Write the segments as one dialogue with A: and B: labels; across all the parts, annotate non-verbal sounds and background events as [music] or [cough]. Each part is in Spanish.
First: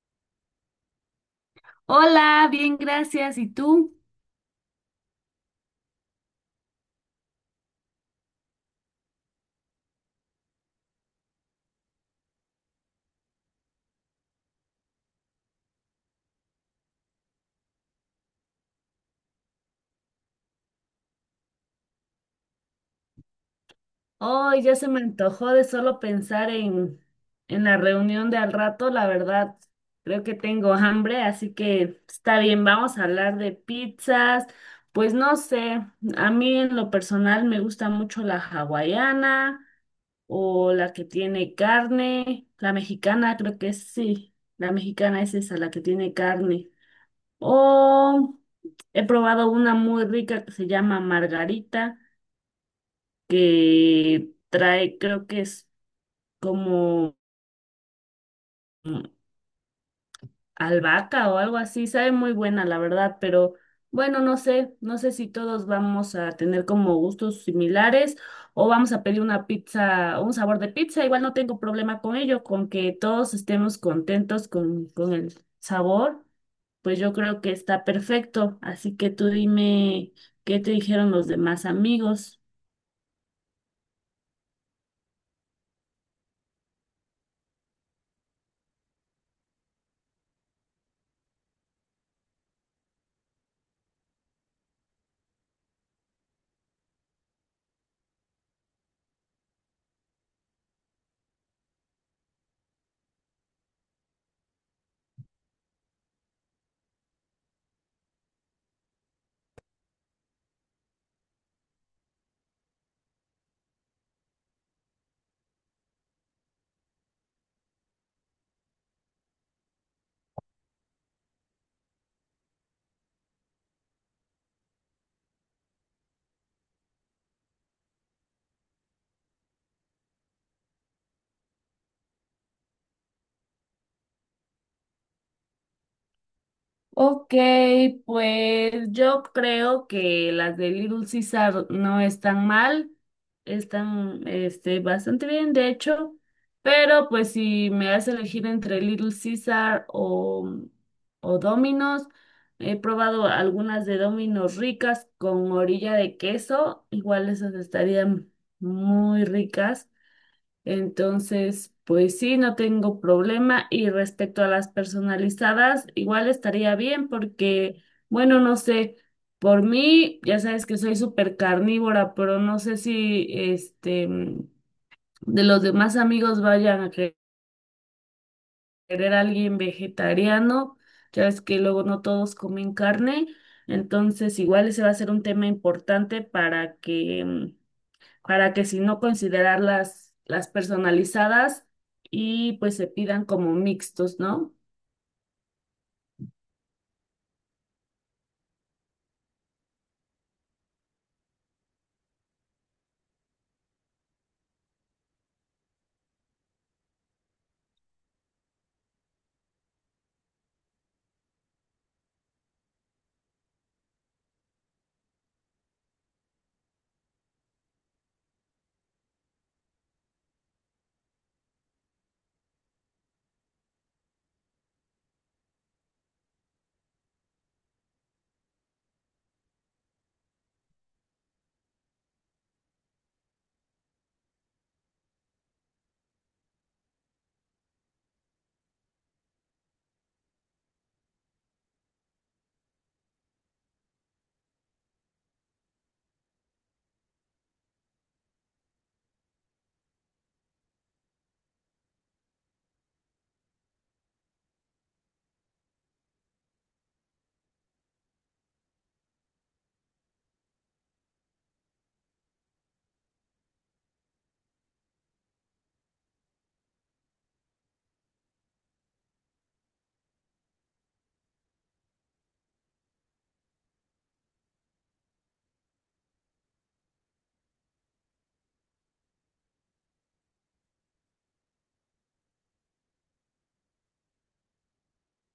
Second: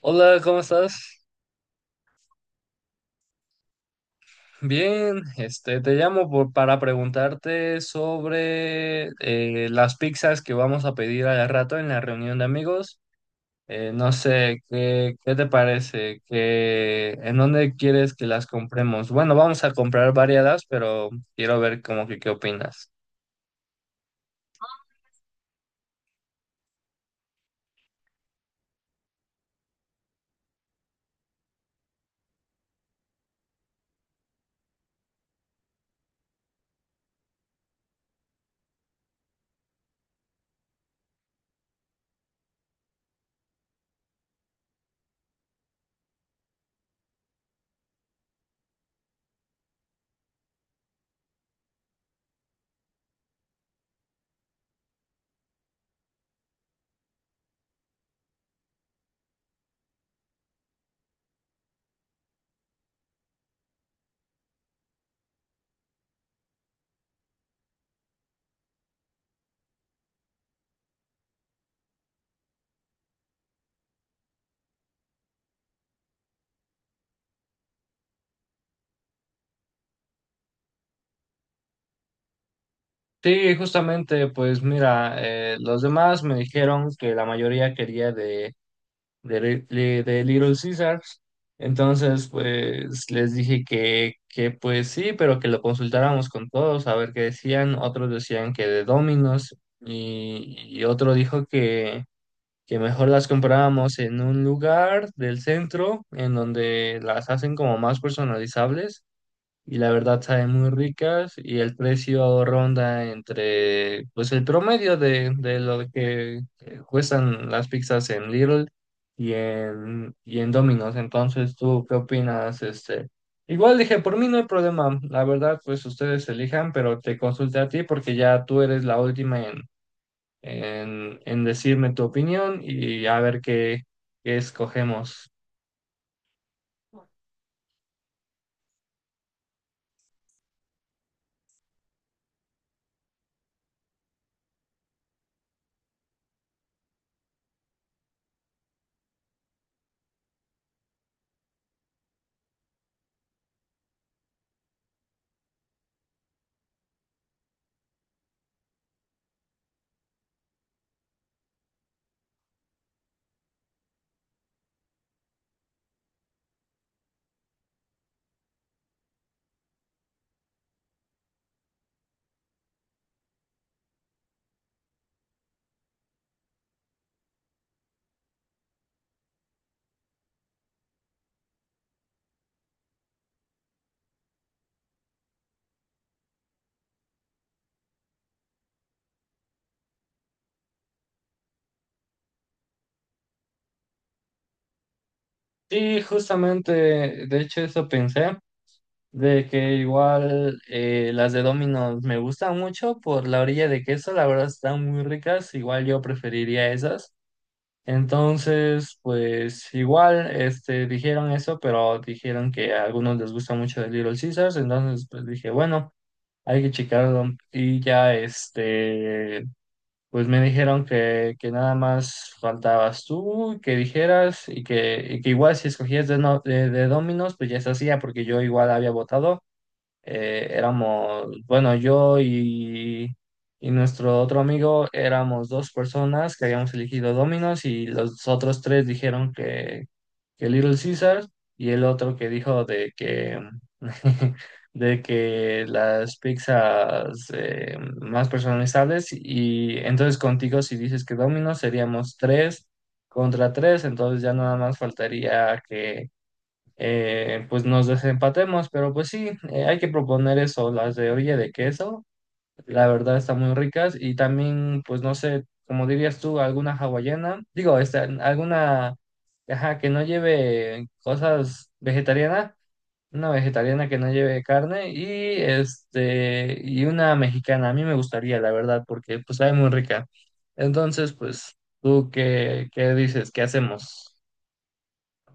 A: Hola, ¿cómo estás?
B: Hola, bien, gracias. ¿Y tú?
A: Bien, este, te llamo para preguntarte sobre las pizzas que vamos a pedir al rato en la reunión de amigos. No sé, ¿ qué te parece? ¿Qué, en dónde quieres que las compremos? Bueno, vamos a comprar variadas, pero quiero ver como que qué opinas.
B: Hoy ya se me antojó de solo pensar en la reunión de al rato. La verdad, creo que tengo hambre, así que está bien, vamos a hablar de pizzas. Pues no sé, a mí en lo personal me gusta mucho la hawaiana o la que tiene carne. La mexicana, creo que sí. La mexicana es esa, la que tiene carne. O he probado una muy rica que se llama margarita. Que trae, creo que es como mm, albahaca o algo así, sabe muy buena, la verdad, pero bueno, no sé, no sé si todos vamos a tener como gustos similares o vamos a pedir una pizza, un sabor de pizza, igual no tengo problema con ello, con que todos estemos contentos con el sabor, pues yo creo que está perfecto, así que tú dime qué te dijeron los demás amigos.
A: Sí, justamente, pues mira, los demás me dijeron que la mayoría quería de Little Caesars. Entonces, pues les dije que pues sí, pero que lo consultáramos con todos a ver qué decían. Otros decían que de Domino's y otro dijo que mejor las comprábamos en un lugar del centro en donde las hacen como más personalizables y la verdad saben muy ricas y el precio ronda entre, pues el promedio de lo que cuestan las pizzas en Lidl y en Domino's. Entonces, ¿tú qué opinas? Este, igual dije, por mí no hay problema, la verdad, pues ustedes elijan, pero te consulté a ti porque ya tú eres la última en decirme tu opinión y a ver qué escogemos.
B: Ok, pues yo creo que las de Little Caesar no están mal, están este, bastante bien, de hecho, pero pues si me das a elegir entre Little Caesar o Domino's, he probado algunas de Domino's ricas con orilla de queso, igual esas estarían muy ricas. Entonces, pues sí, no tengo problema. Y respecto a las personalizadas, igual estaría bien porque, bueno, no sé, por mí, ya sabes que soy súper carnívora, pero no sé si este de los demás amigos vayan a querer a alguien vegetariano. Ya ves que luego no todos comen carne. Entonces, igual ese va a ser un tema importante para que para que si no considerar las personalizadas y pues se pidan como mixtos, ¿no?
A: Sí, justamente, de hecho eso pensé. De que igual las de Domino's me gustan mucho por la orilla de queso, la verdad están muy ricas, igual yo preferiría esas. Entonces, pues igual este, dijeron eso, pero dijeron que a algunos les gusta mucho el Little Caesars, entonces pues dije, bueno, hay que checarlo. Y ya este, pues me dijeron que nada más faltabas tú, que dijeras y que igual si escogías de, no- de Domino's, pues ya se hacía porque yo igual había votado éramos, bueno, y nuestro otro amigo éramos dos personas que habíamos elegido Domino's y los otros tres dijeron que Little Caesar y el otro que dijo de que, [laughs] de que las pizzas más personalizables y entonces contigo si dices que Domino's seríamos 3-3, entonces ya nada más faltaría que pues nos desempatemos, pero pues sí, hay que proponer eso, las de orilla de queso, la verdad están muy ricas y también, pues no sé, como dirías tú, alguna hawaiana, digo, esta, alguna, ajá, que no lleve cosas vegetarianas, una vegetariana que no lleve carne y este, y una mexicana, a mí me gustaría, la verdad, porque pues sabe muy rica. Entonces, pues, ¿tú qué dices? ¿Qué hacemos?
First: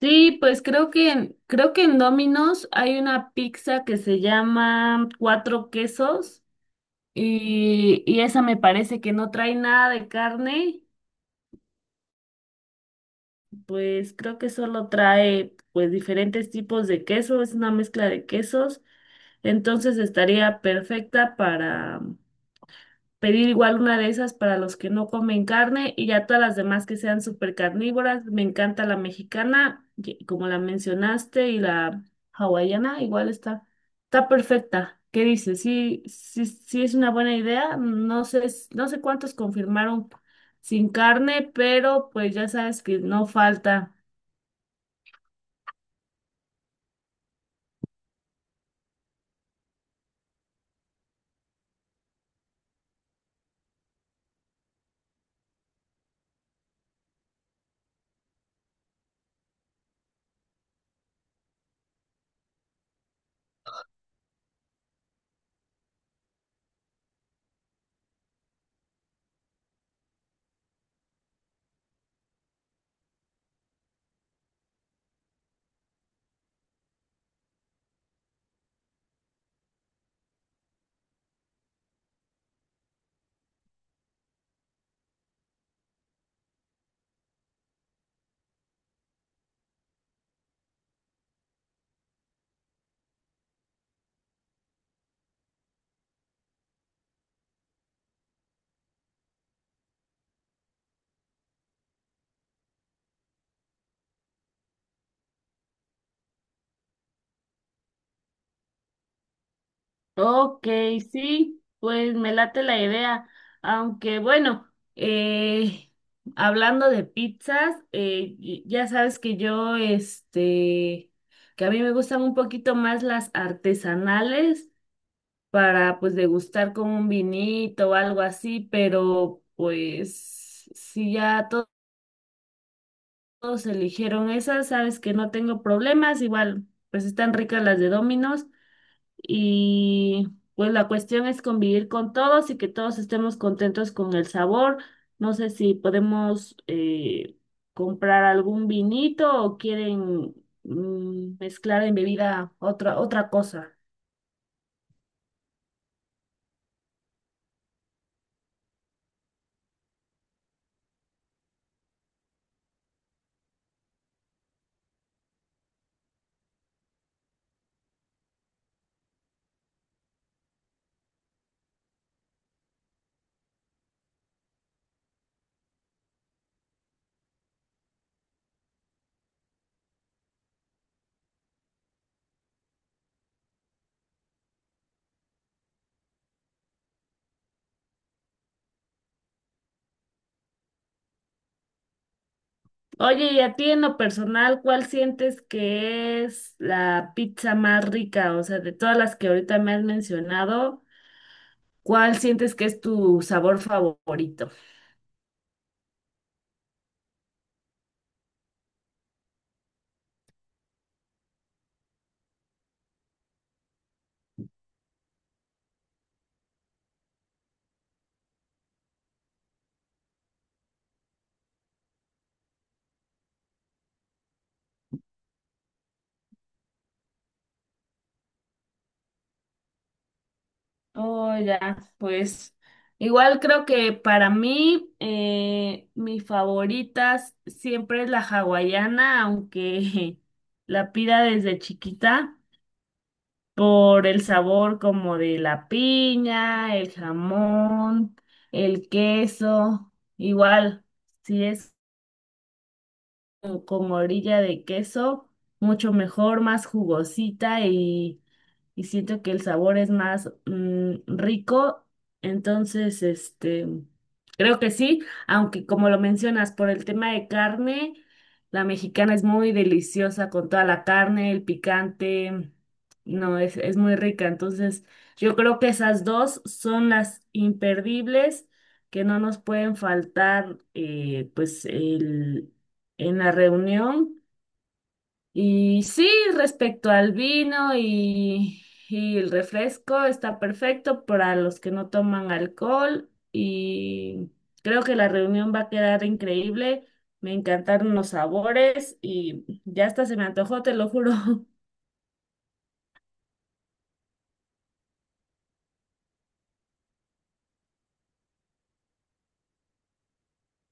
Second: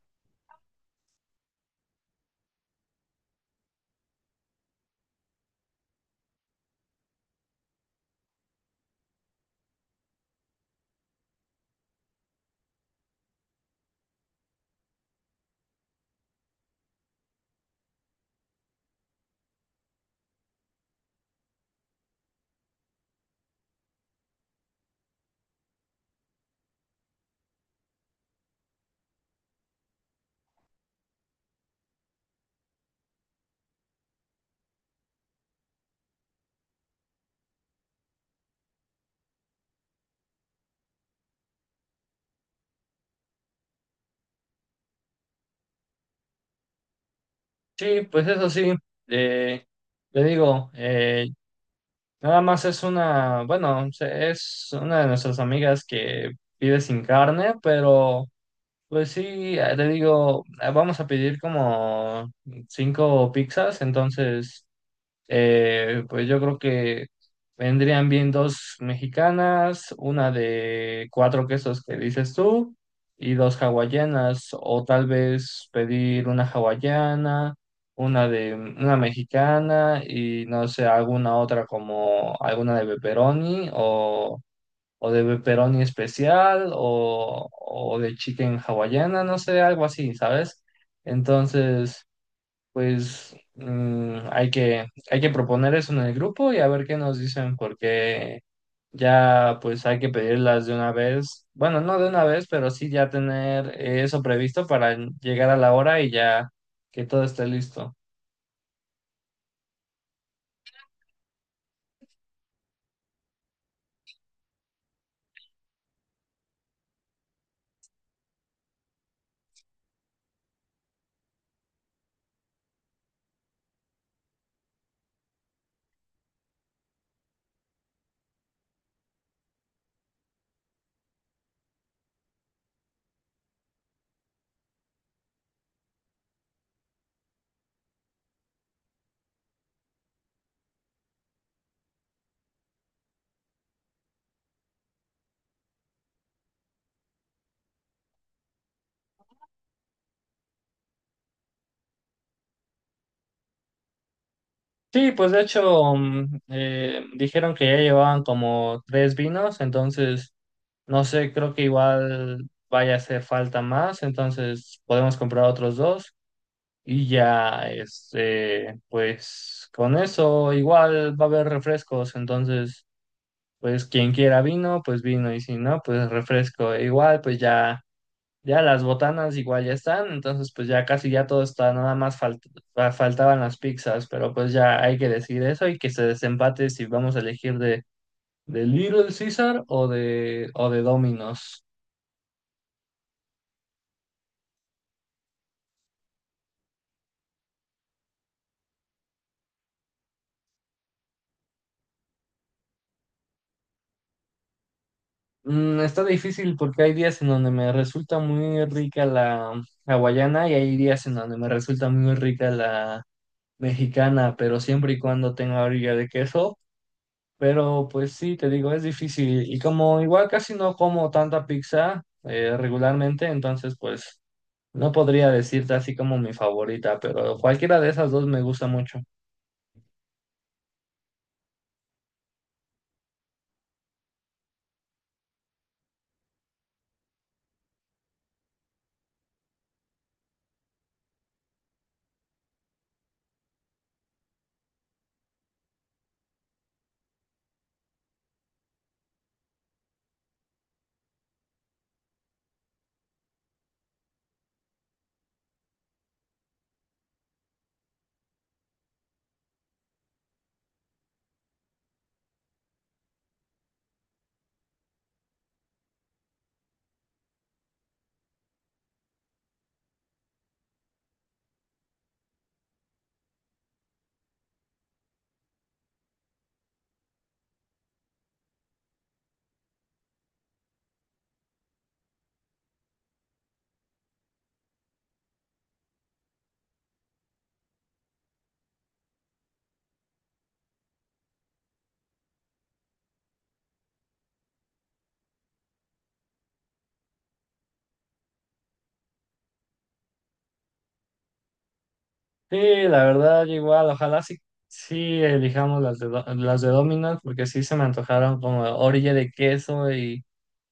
B: Sí, pues creo creo que en Domino's hay una pizza que se llama Cuatro Quesos y esa me parece que no trae nada de carne, pues creo que solo trae pues diferentes tipos de queso, es una mezcla de quesos, entonces estaría perfecta para pedir igual una de esas para los que no comen carne y ya todas las demás que sean súper carnívoras. Me encanta la mexicana, como la mencionaste, y la hawaiana, igual está, está perfecta. ¿Qué dices? Sí, sí, sí es una buena idea. No sé, no sé cuántos confirmaron sin carne, pero pues ya sabes que no falta.
A: Sí, pues eso sí, eh, le digo, nada más es una, bueno, es una de nuestras amigas que pide sin carne, pero pues sí, le digo, vamos a pedir como 5 pizzas, entonces pues yo creo que vendrían bien 2 mexicanas, una de 4 quesos que dices tú y 2 hawaianas, o tal vez pedir una hawaiana, una de una mexicana y no sé, alguna otra como alguna de pepperoni o de pepperoni especial o de chicken hawaiana, no sé, algo así, ¿sabes? Entonces... Pues mm, hay que proponer eso en el grupo y a ver qué nos dicen, porque ya pues hay que pedirlas de una vez. Bueno, no de una vez, pero sí ya tener eso previsto para llegar a la hora y ya que todo esté listo.
B: Ok, sí, pues me late la idea. Aunque bueno, hablando de pizzas, ya sabes que yo, este, que a mí me gustan un poquito más las artesanales para pues degustar con un vinito o algo así, pero pues si ya todos eligieron esas, sabes que no tengo problemas, igual pues están ricas las de Domino's. Y pues la cuestión es convivir con todos y que todos estemos contentos con el sabor. No sé si podemos comprar algún vinito o quieren mezclar en bebida otra cosa.
A: Sí, pues de hecho dijeron que ya llevaban como 3 vinos, entonces no sé, creo que igual vaya a hacer falta más, entonces podemos comprar otros 2. Y ya, este, pues con eso igual va a haber refrescos, entonces, pues quien quiera vino, pues vino, y si no, pues refresco. E igual, pues ya, ya las botanas igual ya están, entonces pues ya casi ya todo está, nada más faltaban las pizzas, pero pues ya hay que decir eso y que se desempate si vamos a elegir de Little Caesar o de Domino's.
B: Oye, y a ti en lo personal, ¿cuál sientes que es la pizza más rica? O sea, de todas las que ahorita me has mencionado, ¿cuál sientes que es tu sabor favorito?
A: Mm, está difícil porque hay días en donde me resulta muy rica la hawaiana y hay días en donde me resulta muy rica la mexicana, pero siempre y cuando tenga orilla de queso. Pero pues sí, te digo, es difícil. Y como igual casi no como tanta pizza regularmente, entonces pues no podría decirte así como mi favorita, pero cualquiera de esas dos me gusta mucho.
B: Oh, ya, pues igual creo que para mí mi favorita siempre es la hawaiana, aunque [laughs] la pida desde chiquita por el sabor como de la piña, el jamón, el queso. Igual, si es como con orilla de queso, mucho mejor, más jugosita y siento que el sabor es más rico. Entonces, este, creo que sí, aunque como lo mencionas, por el tema de carne, la mexicana es muy deliciosa con toda la carne, el picante, no, es muy rica. Entonces, yo creo que esas dos son las imperdibles que no nos pueden faltar, pues, el, en la reunión. Y sí, respecto al vino y el refresco, está perfecto para los que no toman alcohol y creo que la reunión va a quedar increíble. Me encantaron los sabores y ya hasta se me antojó, te lo juro.
A: Sí, la verdad, yo igual, ojalá sí, sí elijamos las de Domino's, porque sí se me antojaron como orilla de queso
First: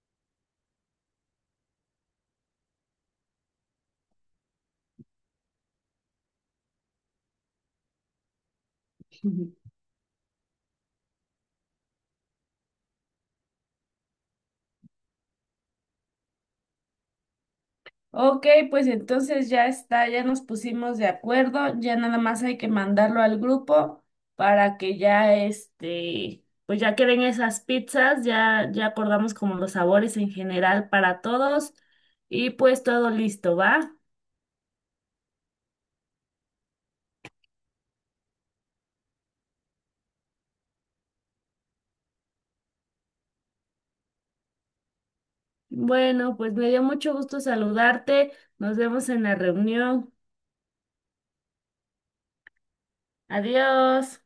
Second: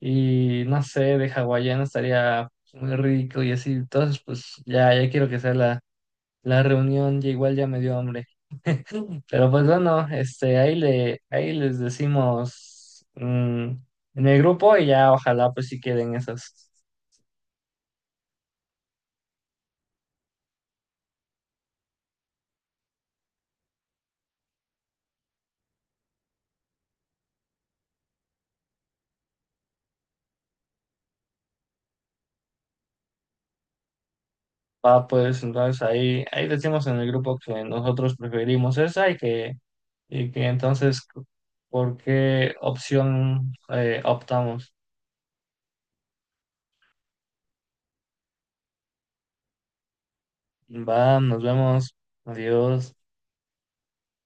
A: y no sé, de hawaiano estaría muy rico y así. Entonces, pues ya, ya quiero que sea la reunión, ya igual ya me dio hambre. Pero pues
B: [laughs]
A: bueno, este, ahí les decimos mm, en el grupo y ya ojalá pues sí queden esas.
B: Ok, pues entonces ya está, ya nos pusimos de acuerdo, ya nada más hay que mandarlo al grupo para que ya este, pues ya queden esas pizzas, ya acordamos como los sabores en general para todos y pues todo listo, ¿va?
A: Ah, pues entonces ahí decimos en el grupo que nosotros preferimos esa y que entonces por qué opción optamos.
B: Bueno, pues me dio mucho gusto saludarte, nos vemos en la reunión,
A: Va, nos vemos. Adiós.
B: adiós.